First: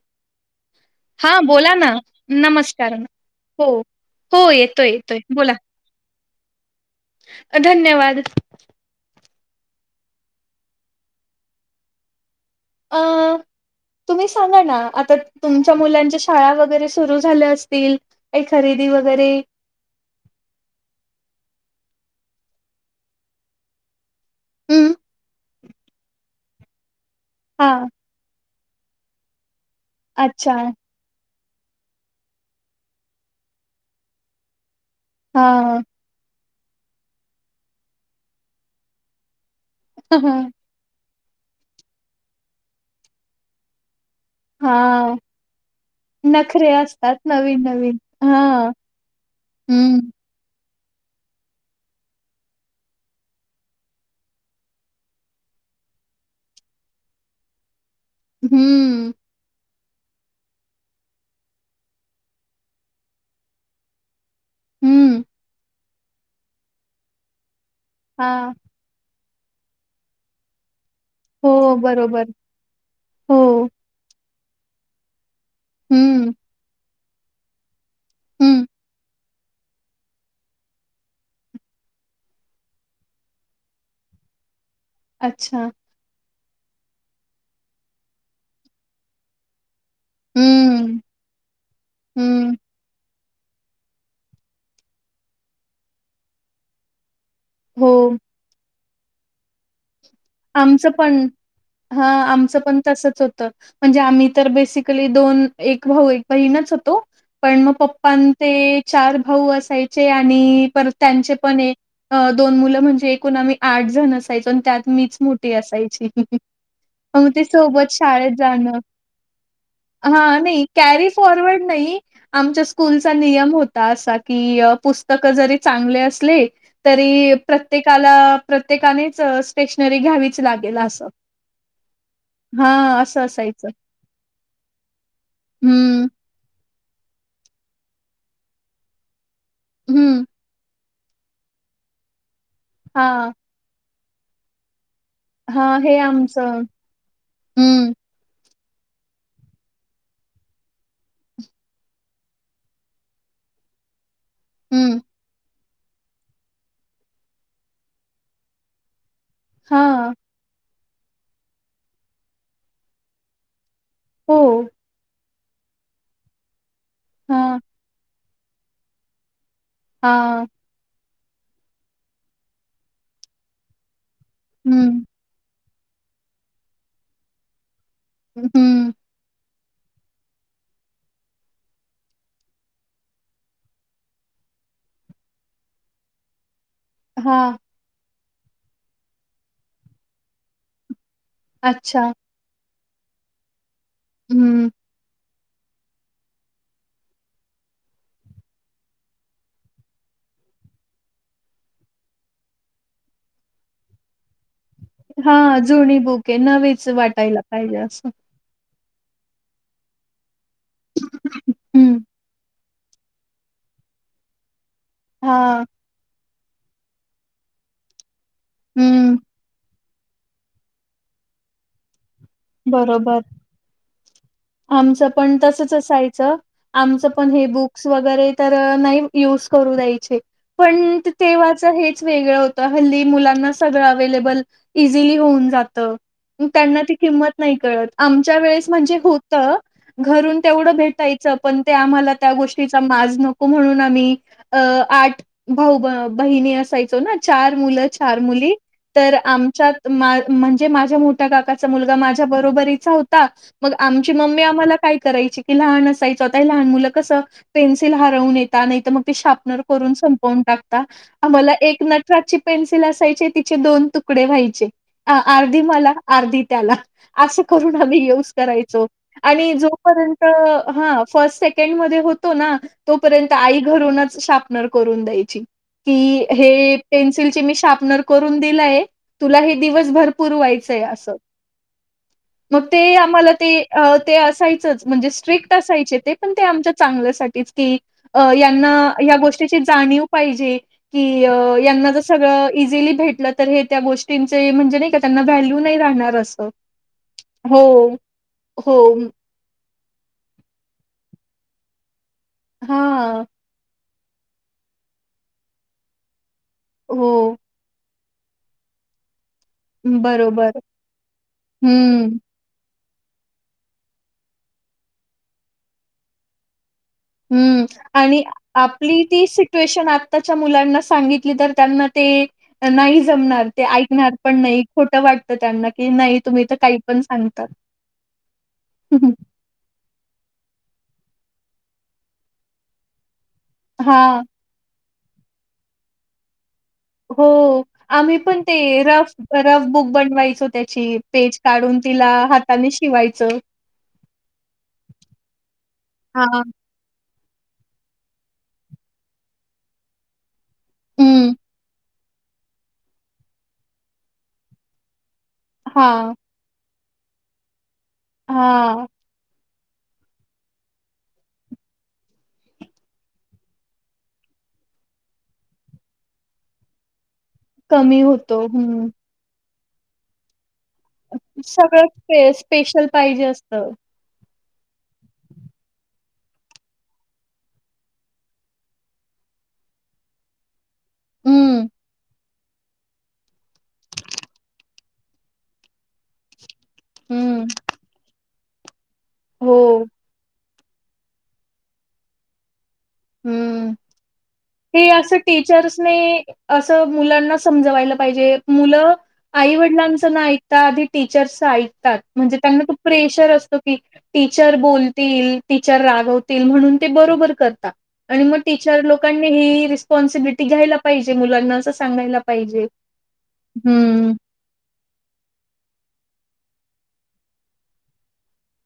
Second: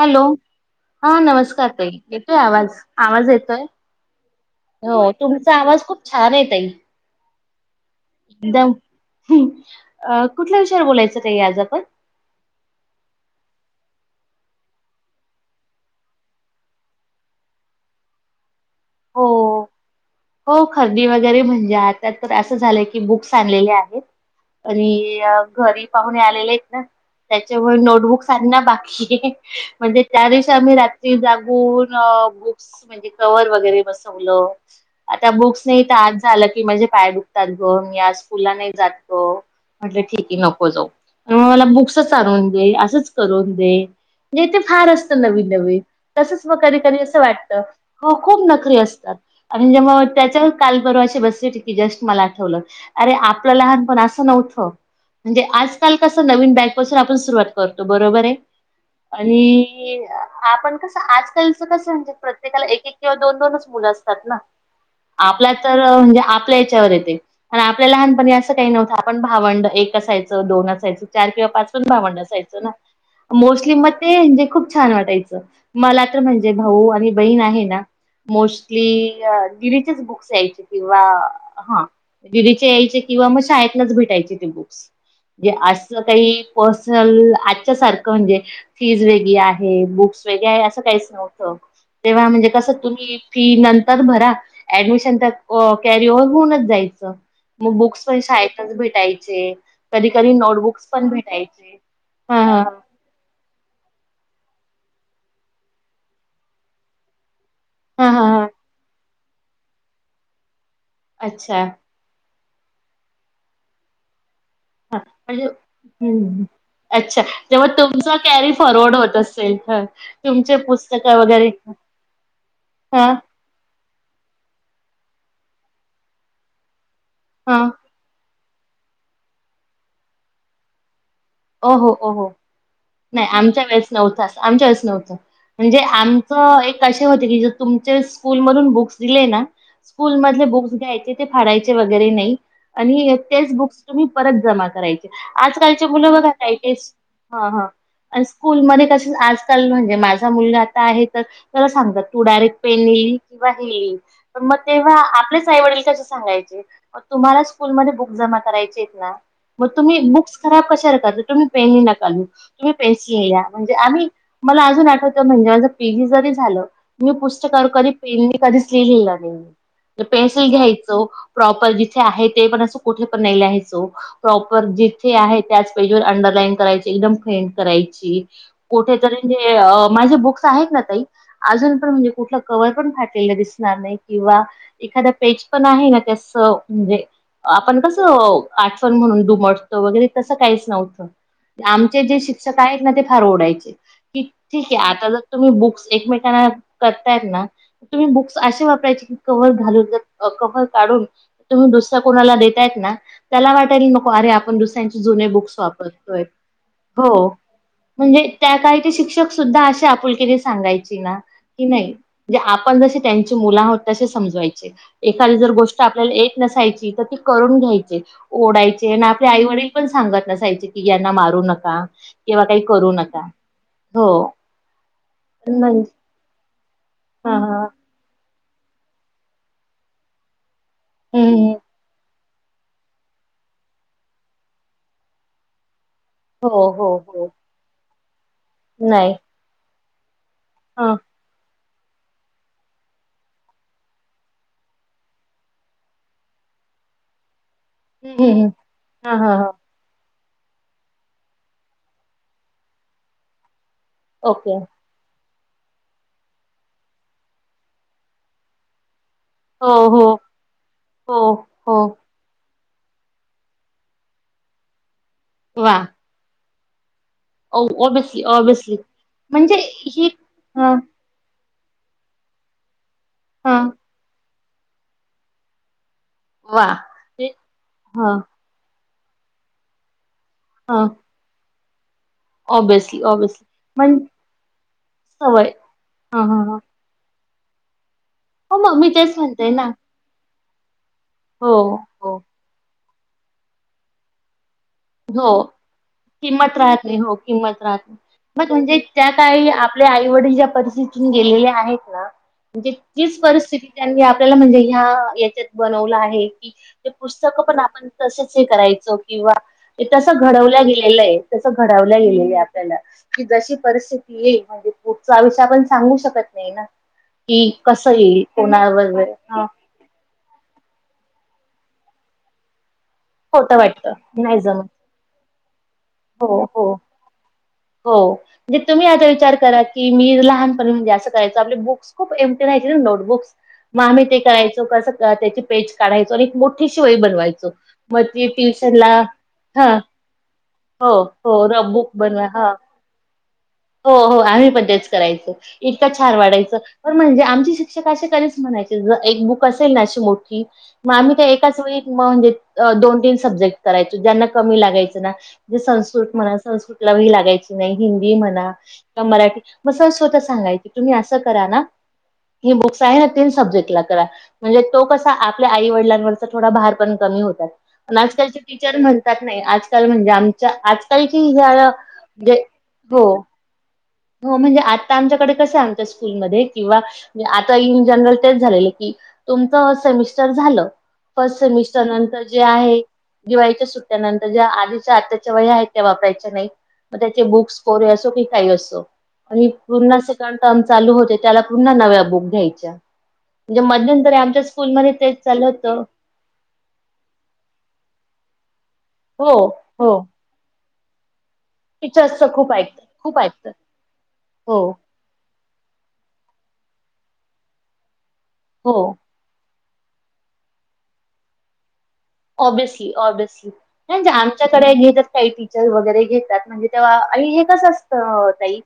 Hello. हा हां नमस्कार बोला ना ताई येतोय आवाज. नमस्कार आवाज येतोय. हो हो येतोय हो येतोय बोला तुमचा आवाज खूप छान ताई. धन्यवाद. एकदम अ कुठल्या विषयावर बोलायचं ते आज आपण. आ. तुम्ही सांगा ना आता तुमच्या मुलांच्या शाळा वगैरे सुरू झाल्या असतील एखादी. दी हो वगैरे. हो खरेदी वगैरे म्हणजे आता तर असं झालंय की बुक्स आणलेले आहेत हम्म आणि घरी पाहून आलेले आहेत ना त्याच्यामुळे हा नोटबुकांना बाकी म्हणजे त्या दिवशी अच्छा आम्ही रात्री जा बुक्स म्हणजे कवर्ह वगैरे बसवलं आता हा बुक्स नाही तर आज झालं की म्हणजे पाय दुखतात ग मी आज स्कूलला नाही जात ग म्हटलं ठीक हा आहे नको जाऊ म मला बुक्सच आणून दे असंच करून दे म्हणजे ते फार हा, असतं नवीन नवीन तसच मग नखरे कधी कधी असतात असं वाटत नवीन नवीन खूप हा नखरे असतात म्हणजे हम्म मग त्यांच्या काल परवाशी बसली जस्ट मला आठवलं अरे आपलं लहानपण असं नव्हतं म्हणजे आजकाल कस नवीन बॅगपासून आपण सुरुवात करतो बरोबर आहे हम्म आणि क आपण कसं आजकालच कस म्हणजे प्रत्येकाला एक एक किंवा दोन दोनच मुलं असतात ना हम्म आपला तर म्हणजे आपल्या यांच्यावर येते आणि आपल्या हा लहानपणी असं काही नव्हतं आपण भावंड एक असायचं दोन असायचं चार किंवा पाच हो पण भावंड बरोबर असायचं ना हो मोस्टली मग ते म्हणजे खूप छान वाटायचं मला तर हम्म म्हणजे भाऊ आणि बहीण आहे ना हम्म मोस्टली दिदीचेच बुक्स यायचे किंवा हा दिदीचे यायचे किंवा मग शाळेतलाच भेटायचे ते बुक्स अच्छा अस काही पर्सनल आजच्या सारखं म्हणजे फीज वेगळी आहे बुक्स वेगे असं हम्म काहीच नव्हतं तेव्हा म्हणजे हम्म कसं तुम्ही फी नंतर भरा ऍडमिशन तर कॅरी ओव होऊनच जायचं मग हो बुक्स पण शाळेतच भेट दयाचे आमचं पण हा आमचं पण तसेच होतं म्हणजे आम्ही तर बेसिकली दोन एक भाऊ बहिण होतो पण मग हां, पप्पा हां, हां. चार भाऊ असायचे आणि पर त्यांचे अच्छा. पण दोन मुलं म्हणजे एकूण आम्ही आठ जण असायचो आणि त्यात हां, मीच म्हणजे मोठी असायची हं. अच्छा. आणि तेव्हा सोबत तुमचं शाळेत कॅरी जाणं फॉरवर्ड होत असेल. हं. हा तुमचे नाही कॅरी पुस्तकं वगैरे. फॉरवर्ड नाही आमच्या स्कूलचा हां, नियम होता अस की पुस्तक जरी चांगले असले तरी हां. प्रत्येकाला प्रत्येकानेच स्टेशनरी घ्यावीच लागेल असं हो, हो हा असं नाही आमच्या असायचं वेळेस नव्हतं आमच्या वेळेस नव्हतं म्हणजे हम्म. आमचं एक तुमच्या स्कूल मधुन बुक दिले ना स्कूल हं. मधले बुक घ्यायचे फाडायचे वगैरे नाही हां. बुक तुम्ही परत जमा करायचे हां. आजकालची हे मुलं आमचं बघायेस हा, हा हं, आणि स्कूलमध्ये क आजकाल म्हणजे माझा मुलगा आता आहे तर त्याला सांगतात तू डायरेक्ट पेनि किं हे पण मग तेव्हा हं. आपल्याच आईवडील तसे सांगायचं मग तुम्हाला स्कूल म बुक जमा करायची आहेत ना मग तुम्ही हां. बुक्स खराब कशाला करत तुम्ही पेन ही नका लिहू तुम्ही पेन्सिल म्हणजे आम्ही हो. मला अजून आठवतो म्हणजे माझे पेजी जरी झालं मी पुस्तक हां, कधी पेन कधीच लिहिले नाही हां. पेनसिल घ्यायचं प्रॉपर जिथे आहे ते पण असं कुठे पण नाही लिहायचो प्रॉपर हं, जिथे आहे त्याचे अंडरलाईन करायची एकदम फेन्ट करायची हं. कुठेतरी माझे बुक्स आहेत ना ताई अजून पण म्हणजे कुठलं कवर पण फाटलेलं दिसणार नाही किंवा एखाद पेज पण आहे ना त्यास म्हणजे हां. आपण कसं आठवण म्हणून दुमटतं वगैरे तसं काहीच नव्हतं अच्छा शिक् ना ते फार ओढायचे की ठीक हं. आहे आता तुम्ही बुक्स एकमेकांना करतायत ना तुम्ही बुक्स असे वापरायचे की क्हवर घालून कव्हर काढून तुम्ही दुसऱ्या कोणाला देतायना त्याला वाटल अरे आपण दुसऱ्या त्यांची जुनी बुक्स हां. जुनी वापरतोय बुके नवीच हो वाटायला पाहिजे असं. म्हणजे त्यात का शिक्षक सुधा अशी आपुलकी सांगायची ना की हं. नाहीणे आपण जशी त्यांची मुलं आहोत तसे समजवायचे एखादी जर हां. गोष्ट आपल्याला एक नसायची तर ती करून घ्यायचे ओढायचे आणि हं. आपल्या आईवडील पण सांगत नसायचे की यांना मारू नका किंवा काही करू नका हो आमच पण तसच म्हण असायच आमच पण हा हे हा बुक्स वगरे तर नाही यूज करू द्याय पण हम्म तेव्हाच हेच वेगळं होत हल्दी मुलांना सगळं अवे्लेबल इझिली होऊन जातं हो त्यांना हो ती हो किंमत नाही कळत आमच्या वेळेस म्हणजे नाही होत घरून तेवढं हा भेटायचं पण आम्हाला त्या गोष्टीचा माज नको म्हणून आम्ही आठ भाऊ बहिणी अस असायचं ना चार हम्म हम्म हा हा आण हा मा का मु बरोबरीचा होताच मग आमची मम्मी ओके आम्हाला काय करायची की लहान असायचं आता लहान मुलं कसं पेन्सिल हरवून येतता नाही तर मग श्पनर हो करून हो संपुन टाकता हो आम्हाला हो एक नटराज ची पेन्सिल असायचे तिचे दोन तुकडे व्हायचे अर्धी वा मला अर्धी त्याला अस करून आम्ही ऑब्विसली युज ऑब्विसली करायो आणि म्हणजे ही जोपर्यंत हा ह फसेट [unintelligible] होतो ना तोपर्यंत आई हा घरूनच शार्पनर करून द्यायची की हे वा ते पेन्सिल मी शार्पनर हा करून दिलाय तुला हे दिवसभर हा पुरवायचंय असं [inaudible] मग ते आम्हाला ऑब्विसली ते पण ते असायचंच म्हणजे सवय स्ट्रिक्ट असायचे ते ह पण ह ते ह आमच्या चांगल्यासाठी तेच कि हो यांना मग मी या तेच म्हणतेय गोष्टीची ना जाणीव पाहिजे कि हो यांना जर हो सगळं इझिली भेटलं तर हे त्या गोष्टींचे म्हणजे ते नाही का त्यांना व्हॅल्यू नाही राहणार अस [unintelligible] हो म्हणे ज्याकाळी आपल्या आई वडील पद्धतीने गेलेल आहेत ना म्हणजे तीच हा परिस्थिती त्यांनी आपल्याला म्हणजे ह्या याच्यात बनवलं आहे की ते हो पुस्तक पण आपण तसच हे करायचो किंवा तस बरोबर घडवल्या गेलेलं आहे तसं घडवल्या हम्म गेलेलं आहे आपल्याला कि जशी परिस्थिती येईल म्हणजे पुढचा आयुषय आपण सांगू शकत नाही ना कि हम्म कसं येईल आणि कोणा बरोबर आताच्या मुलांना सांगितली तर त्यांना ते नाही जमणार खोटं ते वाटतं ऐकणार पण नाही जमत खोटं वाटतं त्यांना की नाही हो तुम्ही तर हो काही पण सांगतात हो म्हणजे तुम्ही याचा विचार करा की मी लहानपर्यंत जास्त करायचो आपले बुक्स खूप एमटी राहायचे ना नोटबुक्स मग आम्ही ते हां. करायचो कसं त्याची पेज काढयचो आणि मोठ शिवाय बनवायचो हो. मग आम्ही ते पण ट्युशनला रफ रफ हा बुक बनवायचो त्याची हो पेज हो काढून रबुक तिला बन हा हाताने शिवायचं. हो हो आम्ही पण तेच करायचो इतक छार हां. वाढायचं पण म्हणजे आमची शिक्षक तरी च म्हणायचे जर एक बुक असेल ना आशी मोठी आम्ही ते हं. एकाच वेळी मग म्हणजेआ दोन ती सब्जेक्ट करायच ज्यांना कमी लागायचं ना संस्कृत हां, म्हणा संस्कृतला वही लागायची नाही हिंदी म्हणा हां. का मराठी मग स्वतः सांगायचे तुम्ही असं करा ना ही बुक्स आहे ना तीन सब्जेक्टला करा म्हणजे तो कसा आपल्या आई वडिलांवरचा थोडा भार पण कमी होतो कमी आजकालचे होतो. टीचर हं. म्हणतात नाही आजल म्हणजे आच आज कालची झालाे सगळं स्पे म्हणजे स्पेशल हो पाहिजे असतं. हो म्हणजे आता आमच्याकडे कसं आहे आमच्या स्कूलमध्ये किंवा म्हणजे आता इन जनरल तेच झालेलं की तुमच सेमिस्टर झालं फसट हं, सेमटर नंतर ची जे आहे दिवाळीच्या सुट्ट्यानंतर ज्या आधीच्या आताच्या याच्या वय आहेत त्या वापरायच्या नाही मग त्याचे हं. बुकस कोरे असो की काही असो आणि हो. पूर्ण असे [unintelligible] कम चालू हो त्याला नव्या बुक घ्याय म्हणध्यंतरी आमच्या ते स्कूलमध्ये असं तेच चालू होतं टीचर्सने असं मुलांना समजवायला पाहिजे. मुलं, हो आई हो वडिलांचं ना ऐकता आधी टिचर च ऐकतात टीचर्सच म्हणजे खूप त्यांना तू ऐकतात खूप प्रेशर ऐकतात असतो की टीचर हो बोलतील. टीचर रागवतील म्हणून ते बरोबर करतात आणि मग टीच हो लोक. रिसपोन्स ब्लिटी घ्यायला पायजे मुलांना असं. सांगायला पाहिजे. ऑब्यसली, ऑब्यसली जे हम्म, आमच्याकडे घेतात काही टीचर वगैरे घे म्हणजे तेव्हा हे कस असत ताई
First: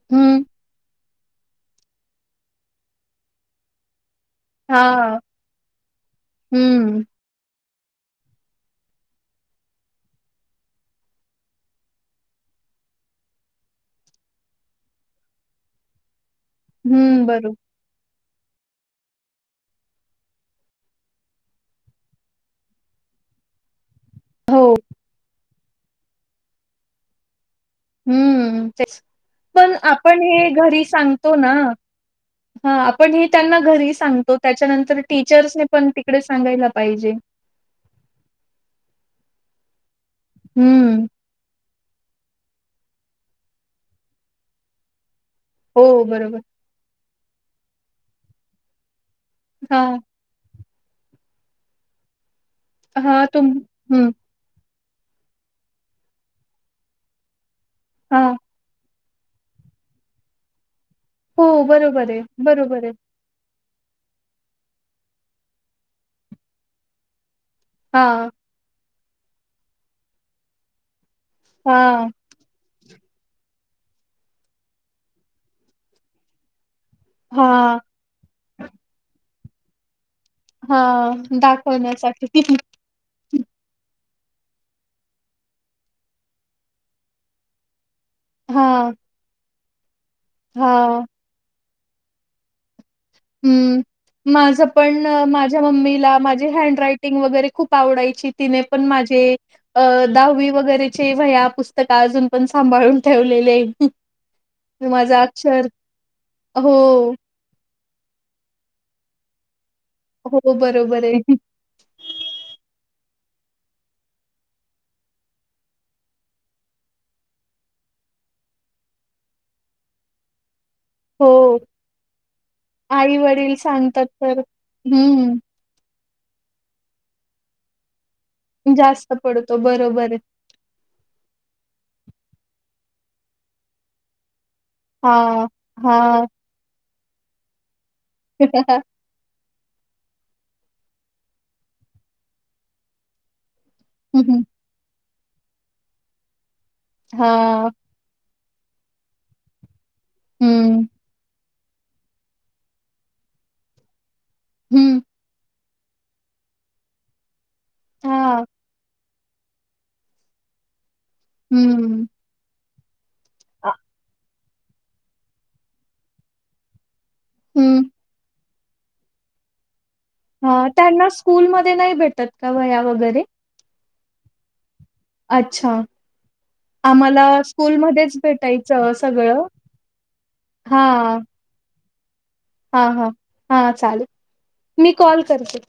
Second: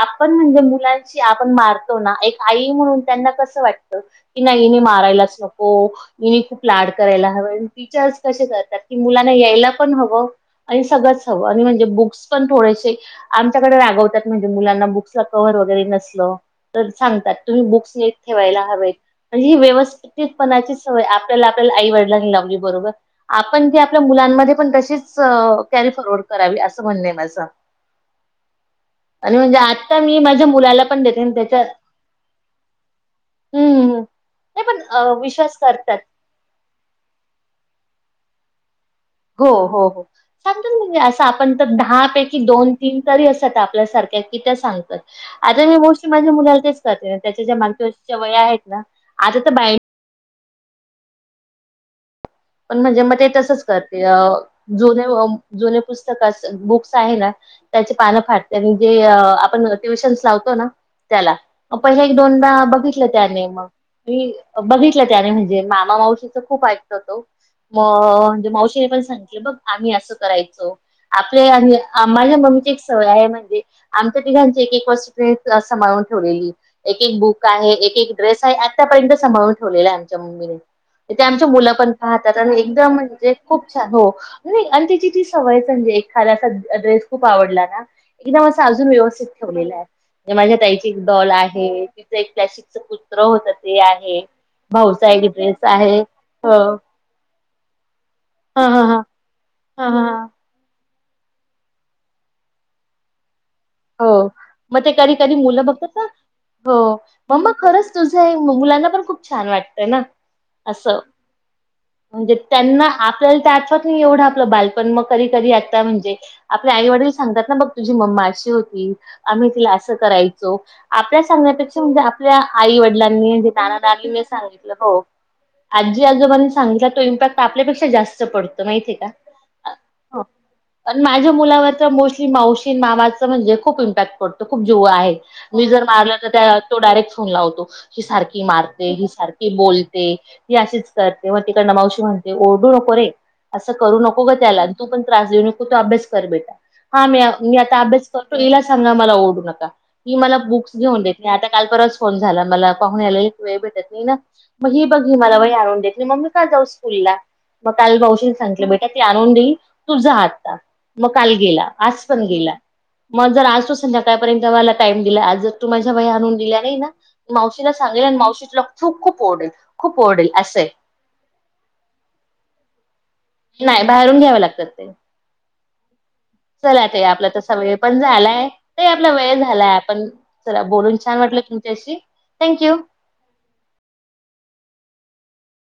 आपण हम्म. म्हणजे मुलां आपण मारतो ना एक आई म्हणून त्यांना कसं वाटत. कि नाही इने हां. मारायलाच नको, हिने खूप लाड हम्म, करायला हवंय. टीचर्स, कसे करतात की मुलांना यायला पण हवं आणि सगळंच हवं आणि म्हणजे बुक्स पण थोडे. आमच्याकडे रागवतात म्हणजे मुलांना बुक्स कव्हर वगैरे नसलं. तर हम्म. सांगतात बरोबर. तुम्ही बुक्स निट ठेवायला हवेत म्हणजे ही व्यवस्थितपणाची सवय आपल्याला, आपल्याला आईवडलांनी लावली म्हजे बरोबर आपण जे आपल्या मुलांमध्ये पण हो. तशीच. त्यानी फॉरवर्ड करावी असं म्हणणे माझं. हम्म, तेच आणि म्हणजे पण आता मी आपण माझ्या हे घरी मुलाला पण देते सांगतो आणि ना. त्याच्या हा आपण हे त्यांना घरी हं. सांगतो. नाही पण त्याच्यानंतर अ, टीचर्स विश्वास पण करतात. तिकडे सांगायला पाहिजे. [inaudible] हो, हो, हो सांगत म्हणजे हम्म असं आपण दहा पैकी दोन तीन तरी असतात आपल्यासारख्या कि त्या सांगतात. आता हे हो गोष्टी माझ्या बरोबर मुलाला तेच करते त्याच्या ज्या मागच्या वर्षीच्या वया आहेत ना आता तर बाई हा पण म्हणजे मग हा ते तुम तसंच करते हम्म अ जुने, जुने पुस्तक, बुक्स आहे ना त्याचे पानं हा फाटते आणि जे अ आपण ट्युशन लावतो ना त्याला हो पहिले बरोबर एक आहे दोनदा बरोबर आहे बघितलं त्याने मग. मी बघितलं त्याने म्हणजे मामा मावशीच खूप ऐकतो तो. म, हा म्हणजे मावशीने पण सांगितलं बघ आम्ही असं करायचो. आपले हा माझ्या मम्मीचे वय म्हणजे आमच्या तिघांची एक, एक वस्तू य सभाळून ठेवलेली. एक, एक बुक आहे, हा एक, एक ड्रेस आहे, आत्तापर्यंत सभाळून ठेवलेला आहे. हा आमच्या मुलं पण पाहतात दाखवण्यासाठी आणि एकदम म्हणजे खूप छान हो. नाही आणि त्याची ती सवय म्हणजे एखादा अस ड्रेस खूप आवडला ना. एकदम असं हा अजून व्यवस्थित ठेवलेलं आहे म्हे माझ्या हा ताईची एक डॉल आहे तिचं एक प्लस्टिक च होत ते आहे हम्म माझं पण अ, भाऊसाइड माझ्या डियरेस आहे. मम्मीला माझी [unintelligible] खूप आवडायची. ह तिने ह पण ह माझे ह अ- ह दहावी व चे वया पुस्तक अजून पण सांभाळून ठेवलेले आहेत. हो मग ते कधी कधी मुलं बघतात ना. हो. मम्मा खरंच तुझं मुलांना पण खूप छान वाटतं. हो, अस, बरोबर आहे. म्हणजे त्यांना. आपल्याला ते आठवात नाही एवढं आपलं बालपण मग कधी कधी आता म्हणजे आपले आई वडील सांगतात ना, बघ तुझी मम्मा अशी होती. कि आम्ही तिला असं करायचो. आपल्या हो, सांगण्यापेक्षा म्हणजे आपल्या आई वडिलांनी जे आई-वडील दादा, सांगतात दादी हे तर सांगितलं हो. हं, आजी, आजोनी सांगितला तो इम्पॅक्ट आपल्यापेक्षा जास्त. पडतो माहितीये का? जास्त पडतो बरोबर आहे. आणी माझ्या मुलावर तर मोस्ट मावशी, मामाच म्हणजे खूप इपाक्ट पडतो खुप जीव आहे, हां, मी जर मारल हां. तर तो डायरेक्ट. लावतो हि सारखी मारते हि सार की बोलते ती अशीच करते मग तिकड न मावशी म्हणते ओरडू नको रे असं करू हं, नको ग हं. त्याला आणि तू पण त्रास देऊ नको तु पन अभ्यास कर बेटा हा मी, मी हां, आता अभ्यास कर हिला सांगा मला ओरढू नका मी मला बुक्स हं, घेऊन देत नाही. काल परवाच फोन झाला मला पाहून आलेलेत वेळ भेटत नाही ना हं, बघ मला वही मम्मी का जाऊ स्कूलला मग काल भाऊजींनी हां, सांगितलं बेट आणून देई तुझ हात मग काल गेला आज हं, पण गेला मग जर आ, असतो संध्याकाळपर्यंत ला टाइम दिला जर तू माझ्या वह्या आणून दिल्या नाही ना मावशीना हं, सांगेल आणि मावशी तुला खूप खूप ओरढेल ह त्यांना स्कूलमध्ये नाही भेटत का वह्या वगैरे नाही बाहेरून घ्याव लागतात ते अच्छा! चला ते आम्हाला आपला तसा वेळ पण स्कूलमध्येच झालाय ते भेटायचं आपला वेळ सगळं. झालाय आपण चला बोलून छान वाटत तुमच्याशी थँक्यू हा हा हा चालेल मी कॉल करते.